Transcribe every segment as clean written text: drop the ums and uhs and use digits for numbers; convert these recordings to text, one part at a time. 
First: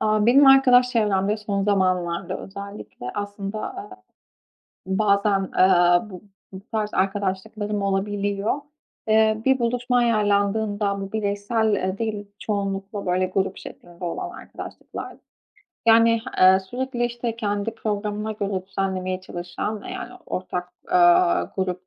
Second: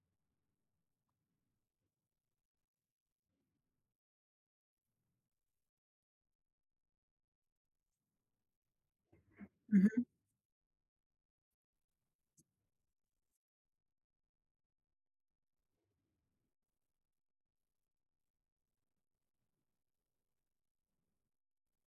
Benim arkadaş çevremde son zamanlarda özellikle aslında, bazen, bu tarz arkadaşlıklarım olabiliyor. Bir Hı buluşma hı. ayarlandığında bu bireysel, değil çoğunlukla böyle grup şeklinde olan arkadaşlıklar yani, sürekli, işte, kendi programına göre düzenlemeye çalışan, yani, ortak, grup,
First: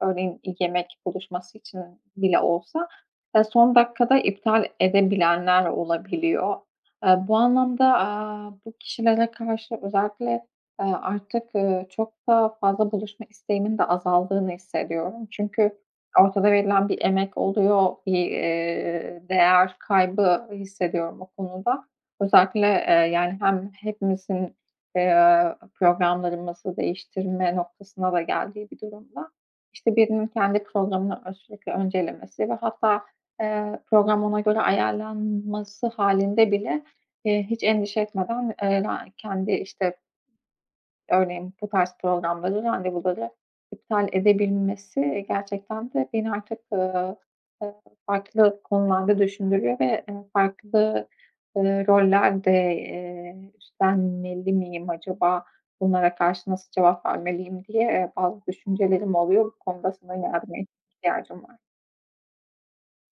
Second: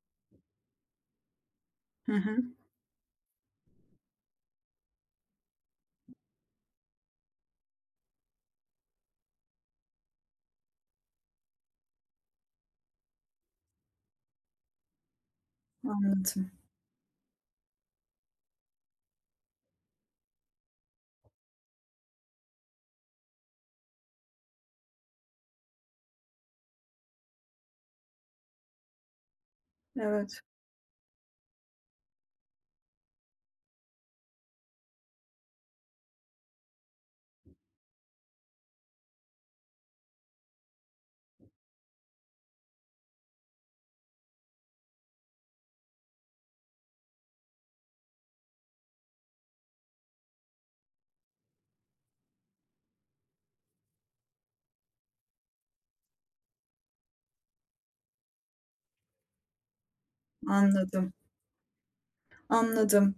örneğin yemek buluşması için Hı hı. bile olsa, son dakikada iptal edebilenler olabiliyor. Bu anlamda, bu kişilere karşı özellikle, artık, çok da fazla buluşma isteğimin de azaldığını hissediyorum. Çünkü Anladım. ortada verilen bir emek oluyor, bir, değer kaybı hissediyorum o konuda. Özellikle, yani, hem hepimizin, e, programların nasıl değiştirme noktasına da geldiği bir durumda, işte, birinin Evet, kendi programını sürekli öncelemesi ve hatta, program ona göre ayarlanması halinde bile, hiç endişe etmeden, kendi, işte, örneğin bu tarz programları, randevuları iptal edebilmesi gerçekten de beni artık, eee, farklı konularda düşündürüyor ve, farklı, roller de, üstlenmeli miyim acaba? Bunlara karşı nasıl cevap vermeliyim diye, bazı düşüncelerim oluyor. Bu konuda sana yardıma anladım, ihtiyacım var. anladım.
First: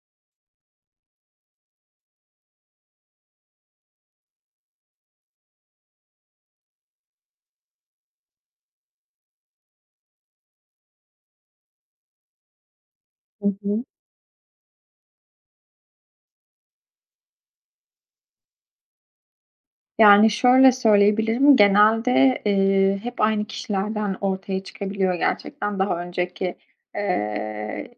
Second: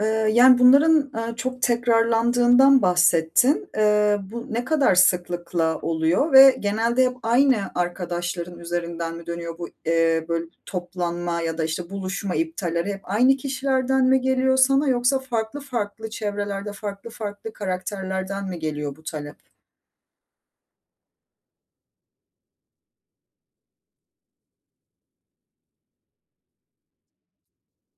Eee, Yani bunların, çok tekrarlandığından bahsettin. Bu ne kadar sıklıkla oluyor ve genelde hep aynı arkadaşların üzerinden mi dönüyor bu, böyle toplanma ya da, işte, buluşma iptalleri hep aynı Hı hı. kişilerden mi geliyor sana yoksa farklı farklı çevrelerde farklı farklı karakterlerden mi geliyor bu talep? Yani, şöyle söyleyebilirim, genelde, hep aynı kişilerden ortaya çıkabiliyor gerçekten. Daha önceki, eee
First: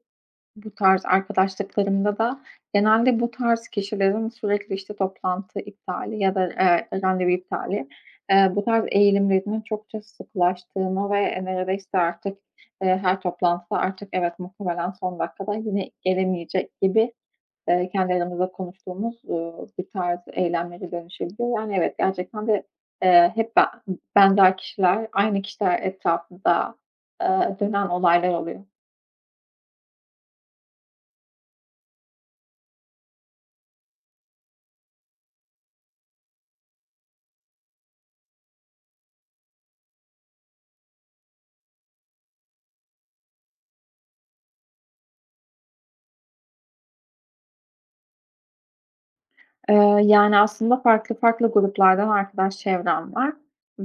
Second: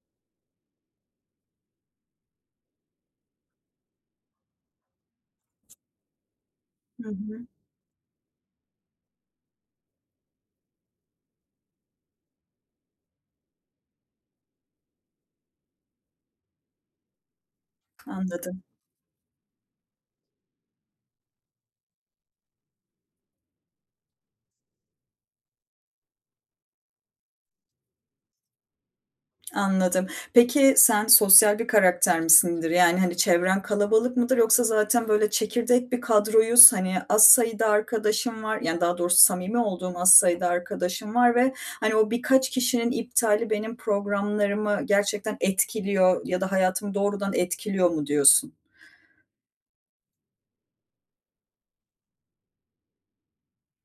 bu tarz arkadaşlıklarımda da genelde bu tarz kişilerin sürekli, işte, toplantı iptali ya da, Hı randevu hı. iptali, bu tarz eğilimlerinin çokça sıklaştığını ve neredeyse artık, her toplantıda artık evet, muhtemelen son dakikada yine gelemeyecek gibi, kendi aramızda Anladım. konuştuğumuz, bir tarz eylemlere dönüşebiliyor. Yani evet, gerçekten de, hep ben benzer kişiler, aynı kişiler etrafında, dönen olaylar oluyor. Anladım. Peki sen sosyal bir karakter misindir? Yani, hani, çevren kalabalık mıdır yoksa zaten böyle çekirdek bir kadroyuz, hani, az sayıda arkadaşım var, yani, daha doğrusu samimi olduğum az sayıda arkadaşım var ve, hani, o birkaç kişinin iptali benim programlarımı gerçekten etkiliyor ya da hayatımı doğrudan etkiliyor mu diyorsun? Yani, aslında farklı farklı gruplardan arkadaş çevrem var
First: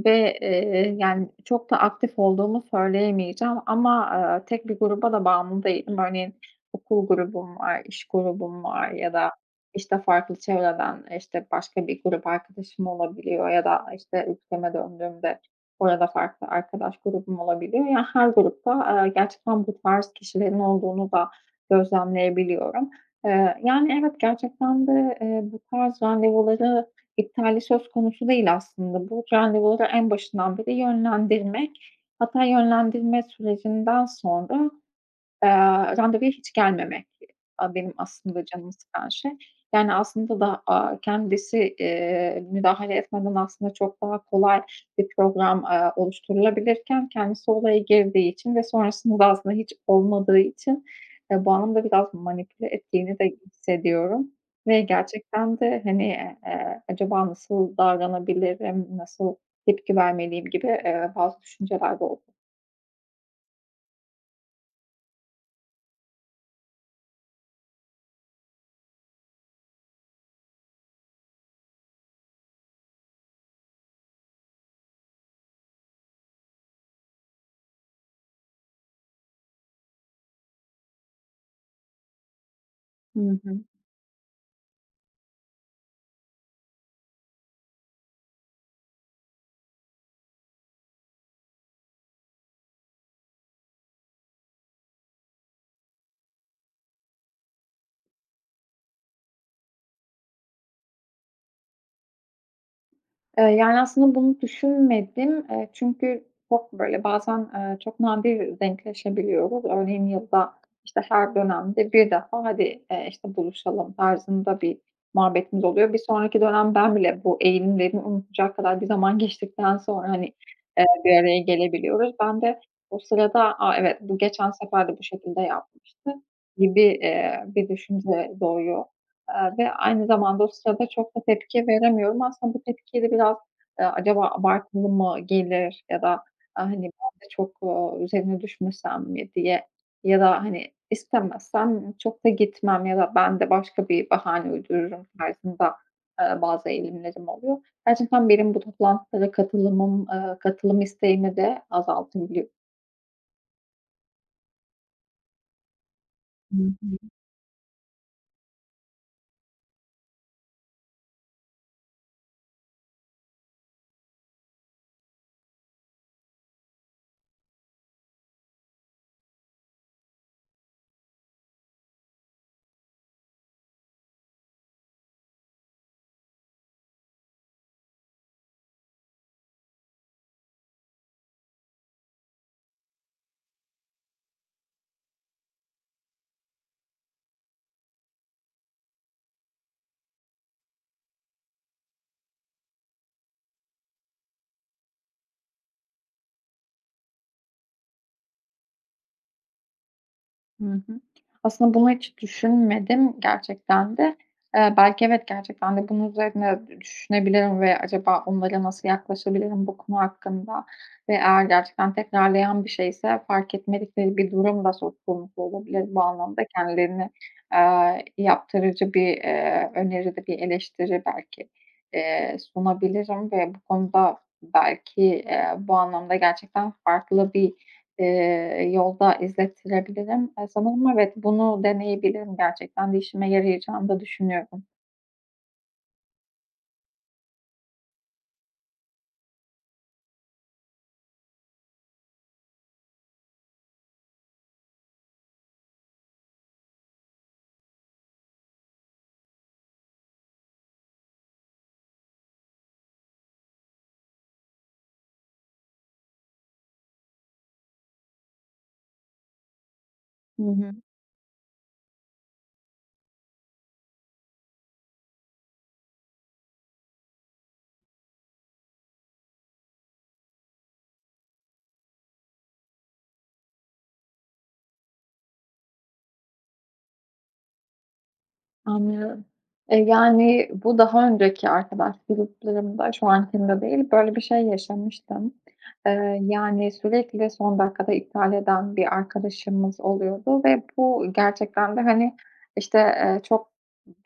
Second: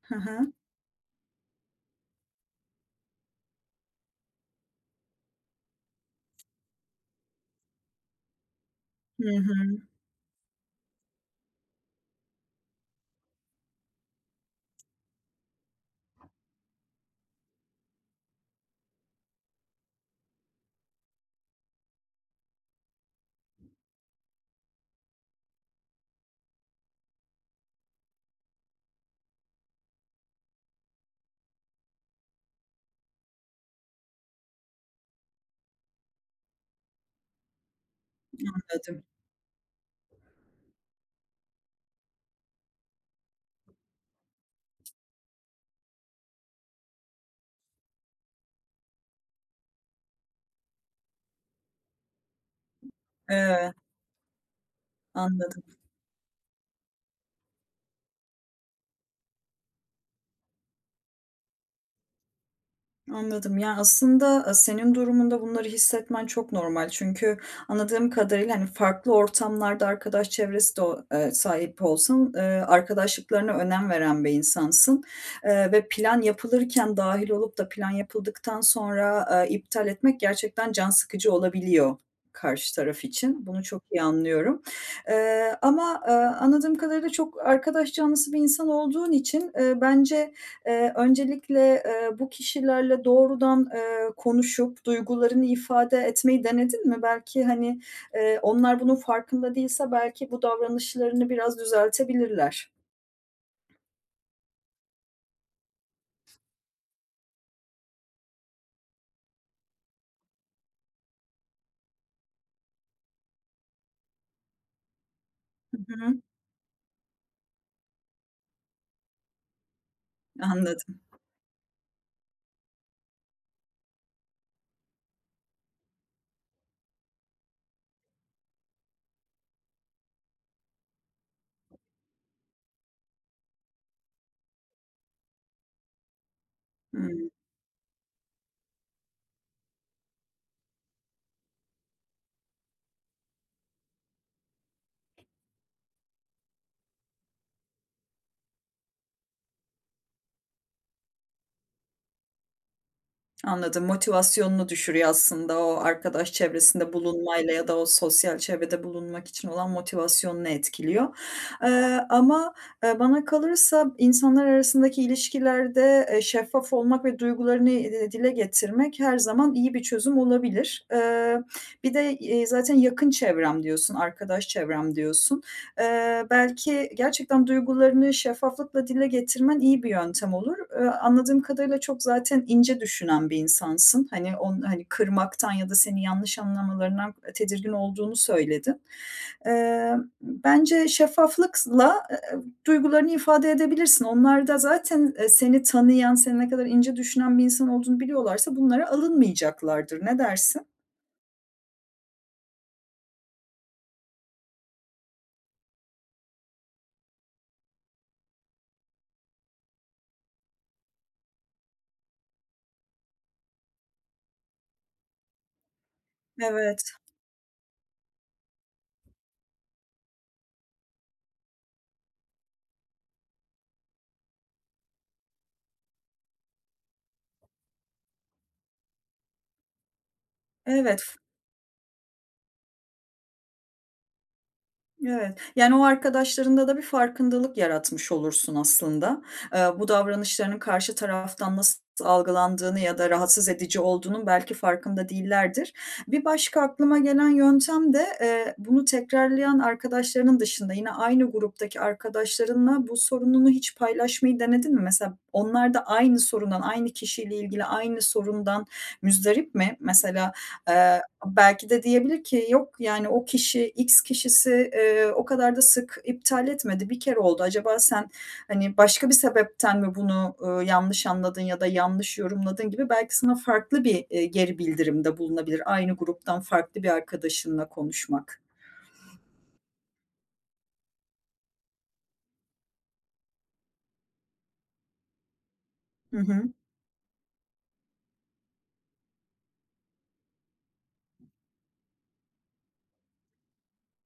Hı hı. Yani, çok da aktif olduğumu söyleyemeyeceğim ama, tek bir gruba da bağımlı değilim. Örneğin okul grubum var, iş grubum var ya Hı da, hı. işte, farklı çevreden, işte, başka bir grup arkadaşım olabiliyor ya da, işte, ülkeme döndüğümde orada farklı arkadaş grubum olabiliyor. Yani her grupta, gerçekten bu tarz kişilerin olduğunu da gözlemleyebiliyorum. Yani, evet, gerçekten de, bu tarz randevuları iptali söz konusu değil aslında. Bu randevuları en başından beri yönlendirmek, hatta yönlendirme sürecinden sonra Eee, randevuya hiç gelmemek, benim aslında canımı Anladım. sıkan şey. Yani, aslında da, kendisi, müdahale etmeden aslında çok daha kolay bir program, oluşturulabilirken kendisi olaya girdiği için ve sonrasında aslında hiç olmadığı için, bu anlamda biraz manipüle ettiğini de Evet, hissediyorum ve gerçekten anladım. de, hani, acaba nasıl davranabilirim, nasıl tepki vermeliyim gibi, bazı düşünceler de oldu. Anladım. Ya, aslında, senin durumunda bunları hissetmen çok normal. Çünkü anladığım kadarıyla, hani, farklı ortamlarda arkadaş çevresi de o sahip olsan, arkadaşlıklarına önem veren bir insansın, ve plan yapılırken dahil olup da plan yapıldıktan sonra, iptal etmek gerçekten can sıkıcı olabiliyor karşı taraf Hı için. hı. Bunu çok iyi anlıyorum. Ama anladığım kadarıyla çok arkadaş canlısı bir insan olduğun için, bence, öncelikle, bu kişilerle doğrudan, konuşup duygularını ifade etmeyi denedin mi? Belki, hani, onlar bunun farkında değilse belki bu davranışlarını biraz düzeltebilirler. Yani, aslında bunu düşünmedim. Çünkü çok, böyle, bazen, çok nadir denkleşebiliyoruz. Örneğin yılda, işte, her dönemde bir defa, "Hadi, işte, buluşalım." tarzında bir muhabbetimiz Hı oluyor. Bir hı. sonraki dönem ben bile bu eğilimlerimi unutacak kadar bir zaman geçtikten sonra, hani, Anladım. bir araya gelebiliyoruz. Ben de o sırada, "A, evet, bu geçen sefer de bu şekilde yapmıştı." gibi, bir düşünce doğuyor. Ve aynı zamanda o sırada çok da tepki veremiyorum. Aslında bu tepkiyi de biraz, acaba abartılı mı gelir ya da, hani, ben de Hıı. çok, üzerine düşmesem mi diye ya da, hani, istemezsem çok da gitmem ya da ben de başka bir bahane uydururum tarzında, bazı eğilimlerim oluyor. Gerçekten benim bu toplantılara katılımım, katılım isteğimi de azaltabiliyor. Anladım, motivasyonunu düşürüyor aslında o arkadaş çevresinde Hı. bulunmayla ya da o sosyal çevrede bulunmak için olan motivasyonunu etkiliyor. Ama bana kalırsa insanlar arasındaki ilişkilerde, şeffaf olmak ve duygularını, dile getirmek her zaman iyi bir çözüm olabilir. Bir de, zaten yakın çevrem diyorsun, arkadaş çevrem diyorsun. Belki gerçekten duygularını şeffaflıkla dile getirmen iyi bir yöntem olur. Anladığım kadarıyla çok zaten ince düşünen bir insansın. Hani, hani, kırmaktan ya da seni yanlış anlamalarından tedirgin olduğunu söyledin. Eee, Bence şeffaflıkla, duygularını ifade edebilirsin. Onlar da zaten, seni tanıyan, senin ne kadar ince düşünen bir insan olduğunu biliyorlarsa bunlara alınmayacaklardır. Ne dersin? Hı hı. Aslında bunu hiç düşünmedim gerçekten de. Belki evet, gerçekten de bunun üzerine düşünebilirim ve acaba onlara nasıl yaklaşabilirim bu konu hakkında ve eğer gerçekten tekrarlayan bir şeyse fark etmedikleri bir durum da söz konusu olabilir. Bu anlamda Evet, kendilerini yaptırıcı bir, öneri de bir eleştiri belki, sunabilirim ve bu konuda belki, bu anlamda gerçekten farklı bir, yolda izlettirebilirim. Sanırım evet. evet, bunu deneyebilirim gerçekten de işime yarayacağını da düşünüyorum. Evet, yani, o arkadaşlarında da bir farkındalık yaratmış olursun aslında. Bu davranışlarının karşı taraftan nasıl algılandığını ya da rahatsız edici olduğunun belki farkında değillerdir. Bir başka aklıma gelen yöntem de, bunu tekrarlayan arkadaşlarının dışında yine aynı gruptaki arkadaşlarınla bu sorununu hiç paylaşmayı denedin mi? Mesela onlar da aynı sorundan, aynı kişiyle ilgili aynı sorundan müzdarip mi? Mesela, Hı hı. eee belki de diyebilir ki yok, yani, o kişi, X kişisi, o kadar da sık iptal etmedi, bir kere oldu. Acaba sen, hani, başka bir sebepten mi bunu, yanlış anladın ya da yanlış yorumladın gibi belki sana farklı bir, geri bildirimde bulunabilir. Aynı gruptan farklı bir arkadaşınla konuşmak. Anlıyorum. Yani, bu daha önceki arkadaş gruplarımda, şu ankinde değil, böyle bir şey yaşamıştım. Hı hı. Yani, sürekli son dakikada iptal eden bir arkadaşımız oluyordu ve bu gerçekten de, hani, işte, çok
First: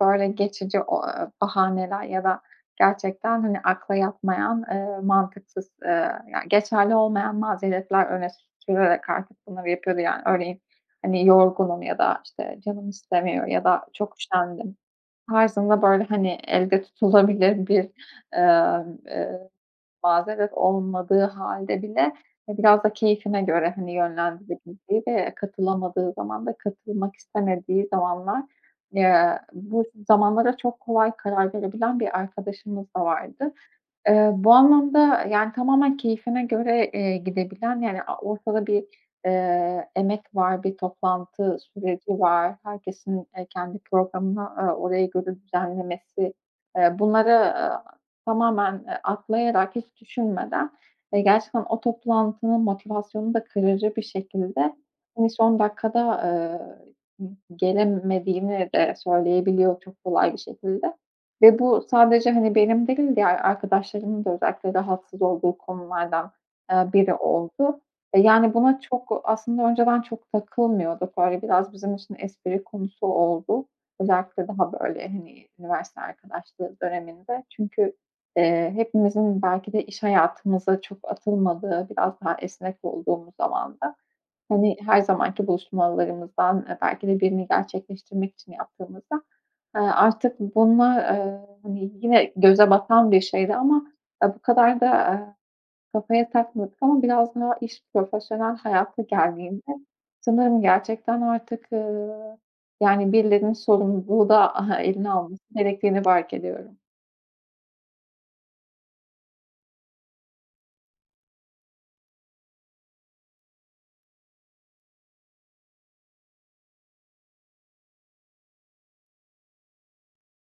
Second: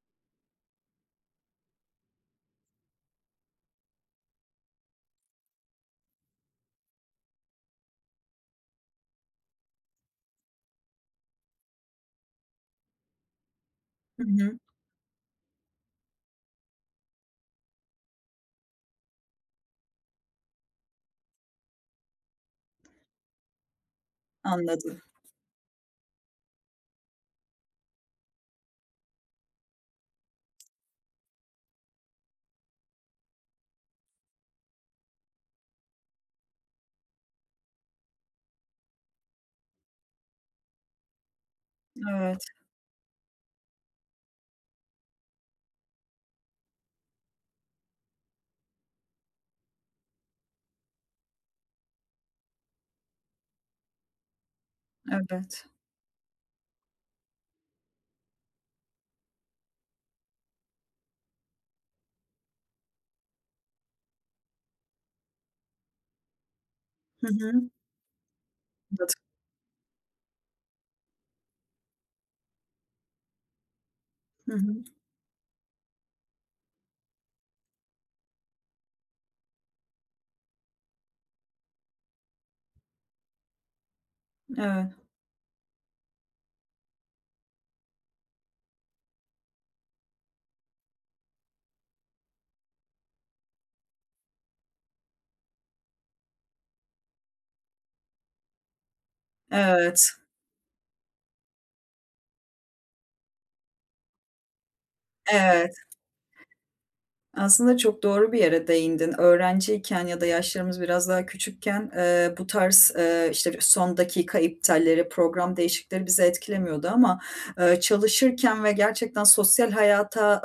böyle geçici o bahaneler ya da gerçekten, hani, akla yatmayan, mantıksız, ya, geçerli olmayan mazeretler öne sürerek artık bunları yapıyordu. Yani, örneğin hani, yorgunum ya da, işte, canım istemiyor ya da çok Hı hı. üşendim tarzında, böyle, hani, elde tutulabilir bir, emm, eee, mazeret olmadığı hâlde bile, biraz da keyfine göre, hani, Anladım. yönlendirebildiği ve katılamadığı zaman da katılmak istemediği zamanlar, bu zamanlara çok kolay karar verebilen bir arkadaşımız da vardı. Bu anlamda, yani, tamamen keyfine göre, gidebilen, yani, ortada bir, emek var, bir toplantı süreci Evet, var. Herkesin, kendi programını, oraya göre düzenlemesi, bunları, tamamen, atlayarak, hiç düşünmeden, gerçekten o toplantının motivasyonunu da kırıcı bir şekilde, hani, son evet. dakikada, eee, gelemediğini de söyleyebiliyor çok kolay bir şekilde. Ve bu sadece, hani, benim değil, diğer arkadaşlarımın da özellikle rahatsız olduğu konulardan, biri Hı hı. oldu. Yani, buna Anladım. çok aslında önceden çok takılmıyorduk. Böyle biraz bizim için espri konusu oldu. Özellikle Hı daha, hı. böyle, hani, üniversite arkadaşlığı döneminde. Çünkü, hepimizin belki de iş hayatımıza çok atılmadığı, biraz daha esnek olduğumuz zamanda hani, Evet. her zamanki buluşmalarımızdan, belki de birini gerçekleştirmek için yaptığımızda, artık bunlar hani, yine göze batan bir şeydi ama, bu kadar da, kafaya takmadık ama biraz daha iş profesyonel hayata geldiğinde Evet, sanırım gerçekten artık, yani, birilerinin sorumluluğu da eline alması evet. gerektiğini fark ediyorum. Aslında çok doğru bir yere değindin. Öğrenciyken ya da yaşlarımız biraz daha küçükken, bu tarz, işte, son dakika iptalleri, program değişikleri bizi etkilemiyordu ama, çalışırken ve gerçekten sosyal hayata,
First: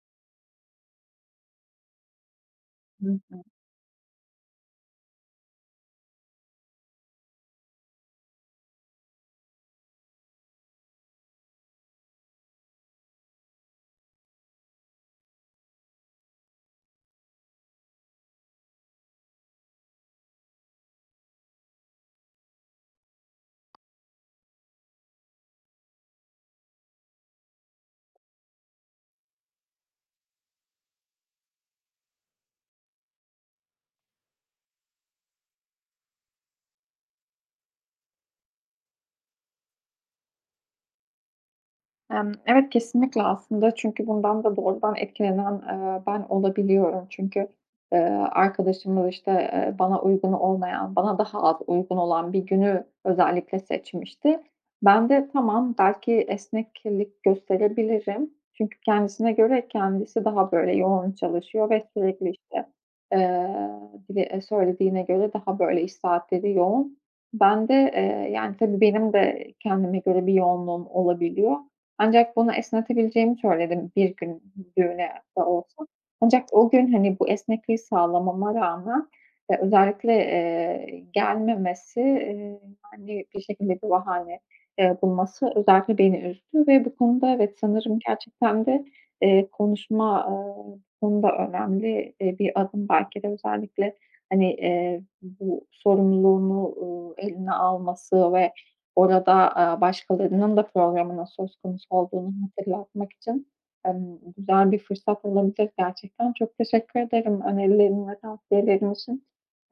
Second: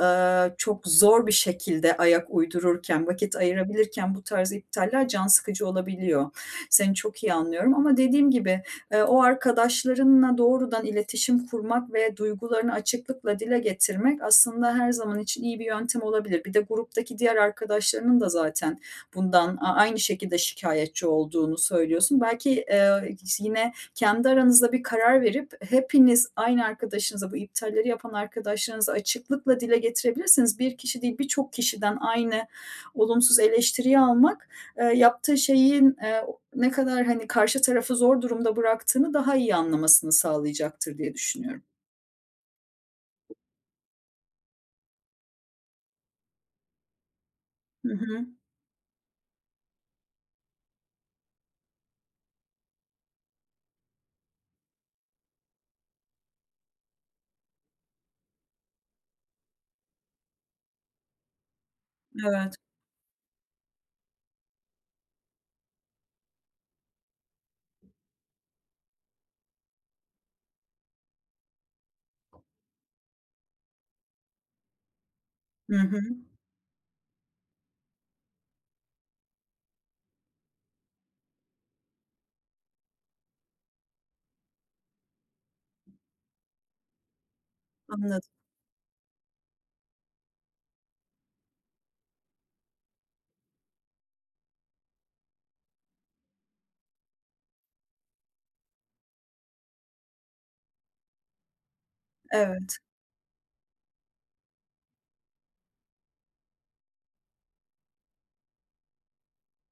çok zor bir şekilde ayak uydururken, Hı vakit hı. ayırabilirken bu tarz iptaller can sıkıcı olabiliyor. Seni çok iyi anlıyorum ama dediğim gibi, o arkadaşlarınla doğrudan iletişim kurmak ve duygularını açıklıkla dile getirmek aslında her zaman için iyi bir yöntem olabilir. Bir de gruptaki diğer arkadaşlarının da zaten bundan aynı şekilde şikayetçi olduğunu söylüyorsun. Belki, yine kendi aranızda bir karar verip hepiniz aynı arkadaşınıza, bu iptalleri yapan arkadaşlarınıza açıklıkla dile getirebilirsiniz. Bir kişi değil birçok kişiden aynı olumsuz eleştiriyi almak, yaptığı şeyin, ne kadar, hani, karşı tarafı zor durumda bıraktığını daha iyi anlamasını sağlayacaktır diye düşünüyorum. Evet, kesinlikle aslında çünkü bundan da doğrudan etkilenen, ben olabiliyorum. Çünkü, Hı eee, hı. arkadaşımız, işte, bana uygun olmayan, bana daha az uygun olan bir günü özellikle seçmişti. Ben de tamam, belki esneklik gösterebilirim. Çünkü kendisine göre kendisi daha böyle yoğun çalışıyor ve sürekli, Evet. işte, eee, dile söylediğine göre daha böyle iş saatleri yoğun. Ben de, yani, tabii benim de kendime göre bir yoğunluğum olabiliyor. Ancak bunu esnetebileceğimi söyledi bir gün düğüne de Hı olsa. hı. Ancak o gün, hani, bu esnekliği sağlamama rağmen, özellikle, gelmemesi, yani, bir şekilde bir bahane, bulması özellikle beni üzdü ve bu konuda evet, sanırım Anladım. gerçekten de, konuşma, konuda önemli, bir adım. Belki de özellikle, hani, bu sorumluluğunu, eline alması ve orada, başkalarının da programının söz konusu olduğunu Evet. hatırlatmak için, güzel bir fırsat olabilir gerçekten. Çok teşekkür ederim önerilerin ve tavsiyelerin için.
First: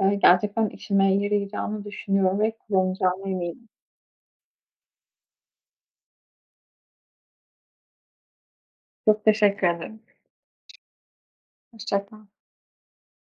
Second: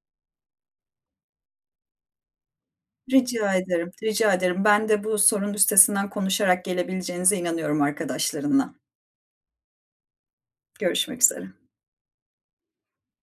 Gerçekten işime yarayacağını düşünüyorum ve kullanacağıma Rica eminim. ederim, rica ederim. Ben de bu sorunun üstesinden konuşarak gelebileceğinize inanıyorum arkadaşlarınla. Çok teşekkür ederim. Görüşmek üzere. Hoşça kal.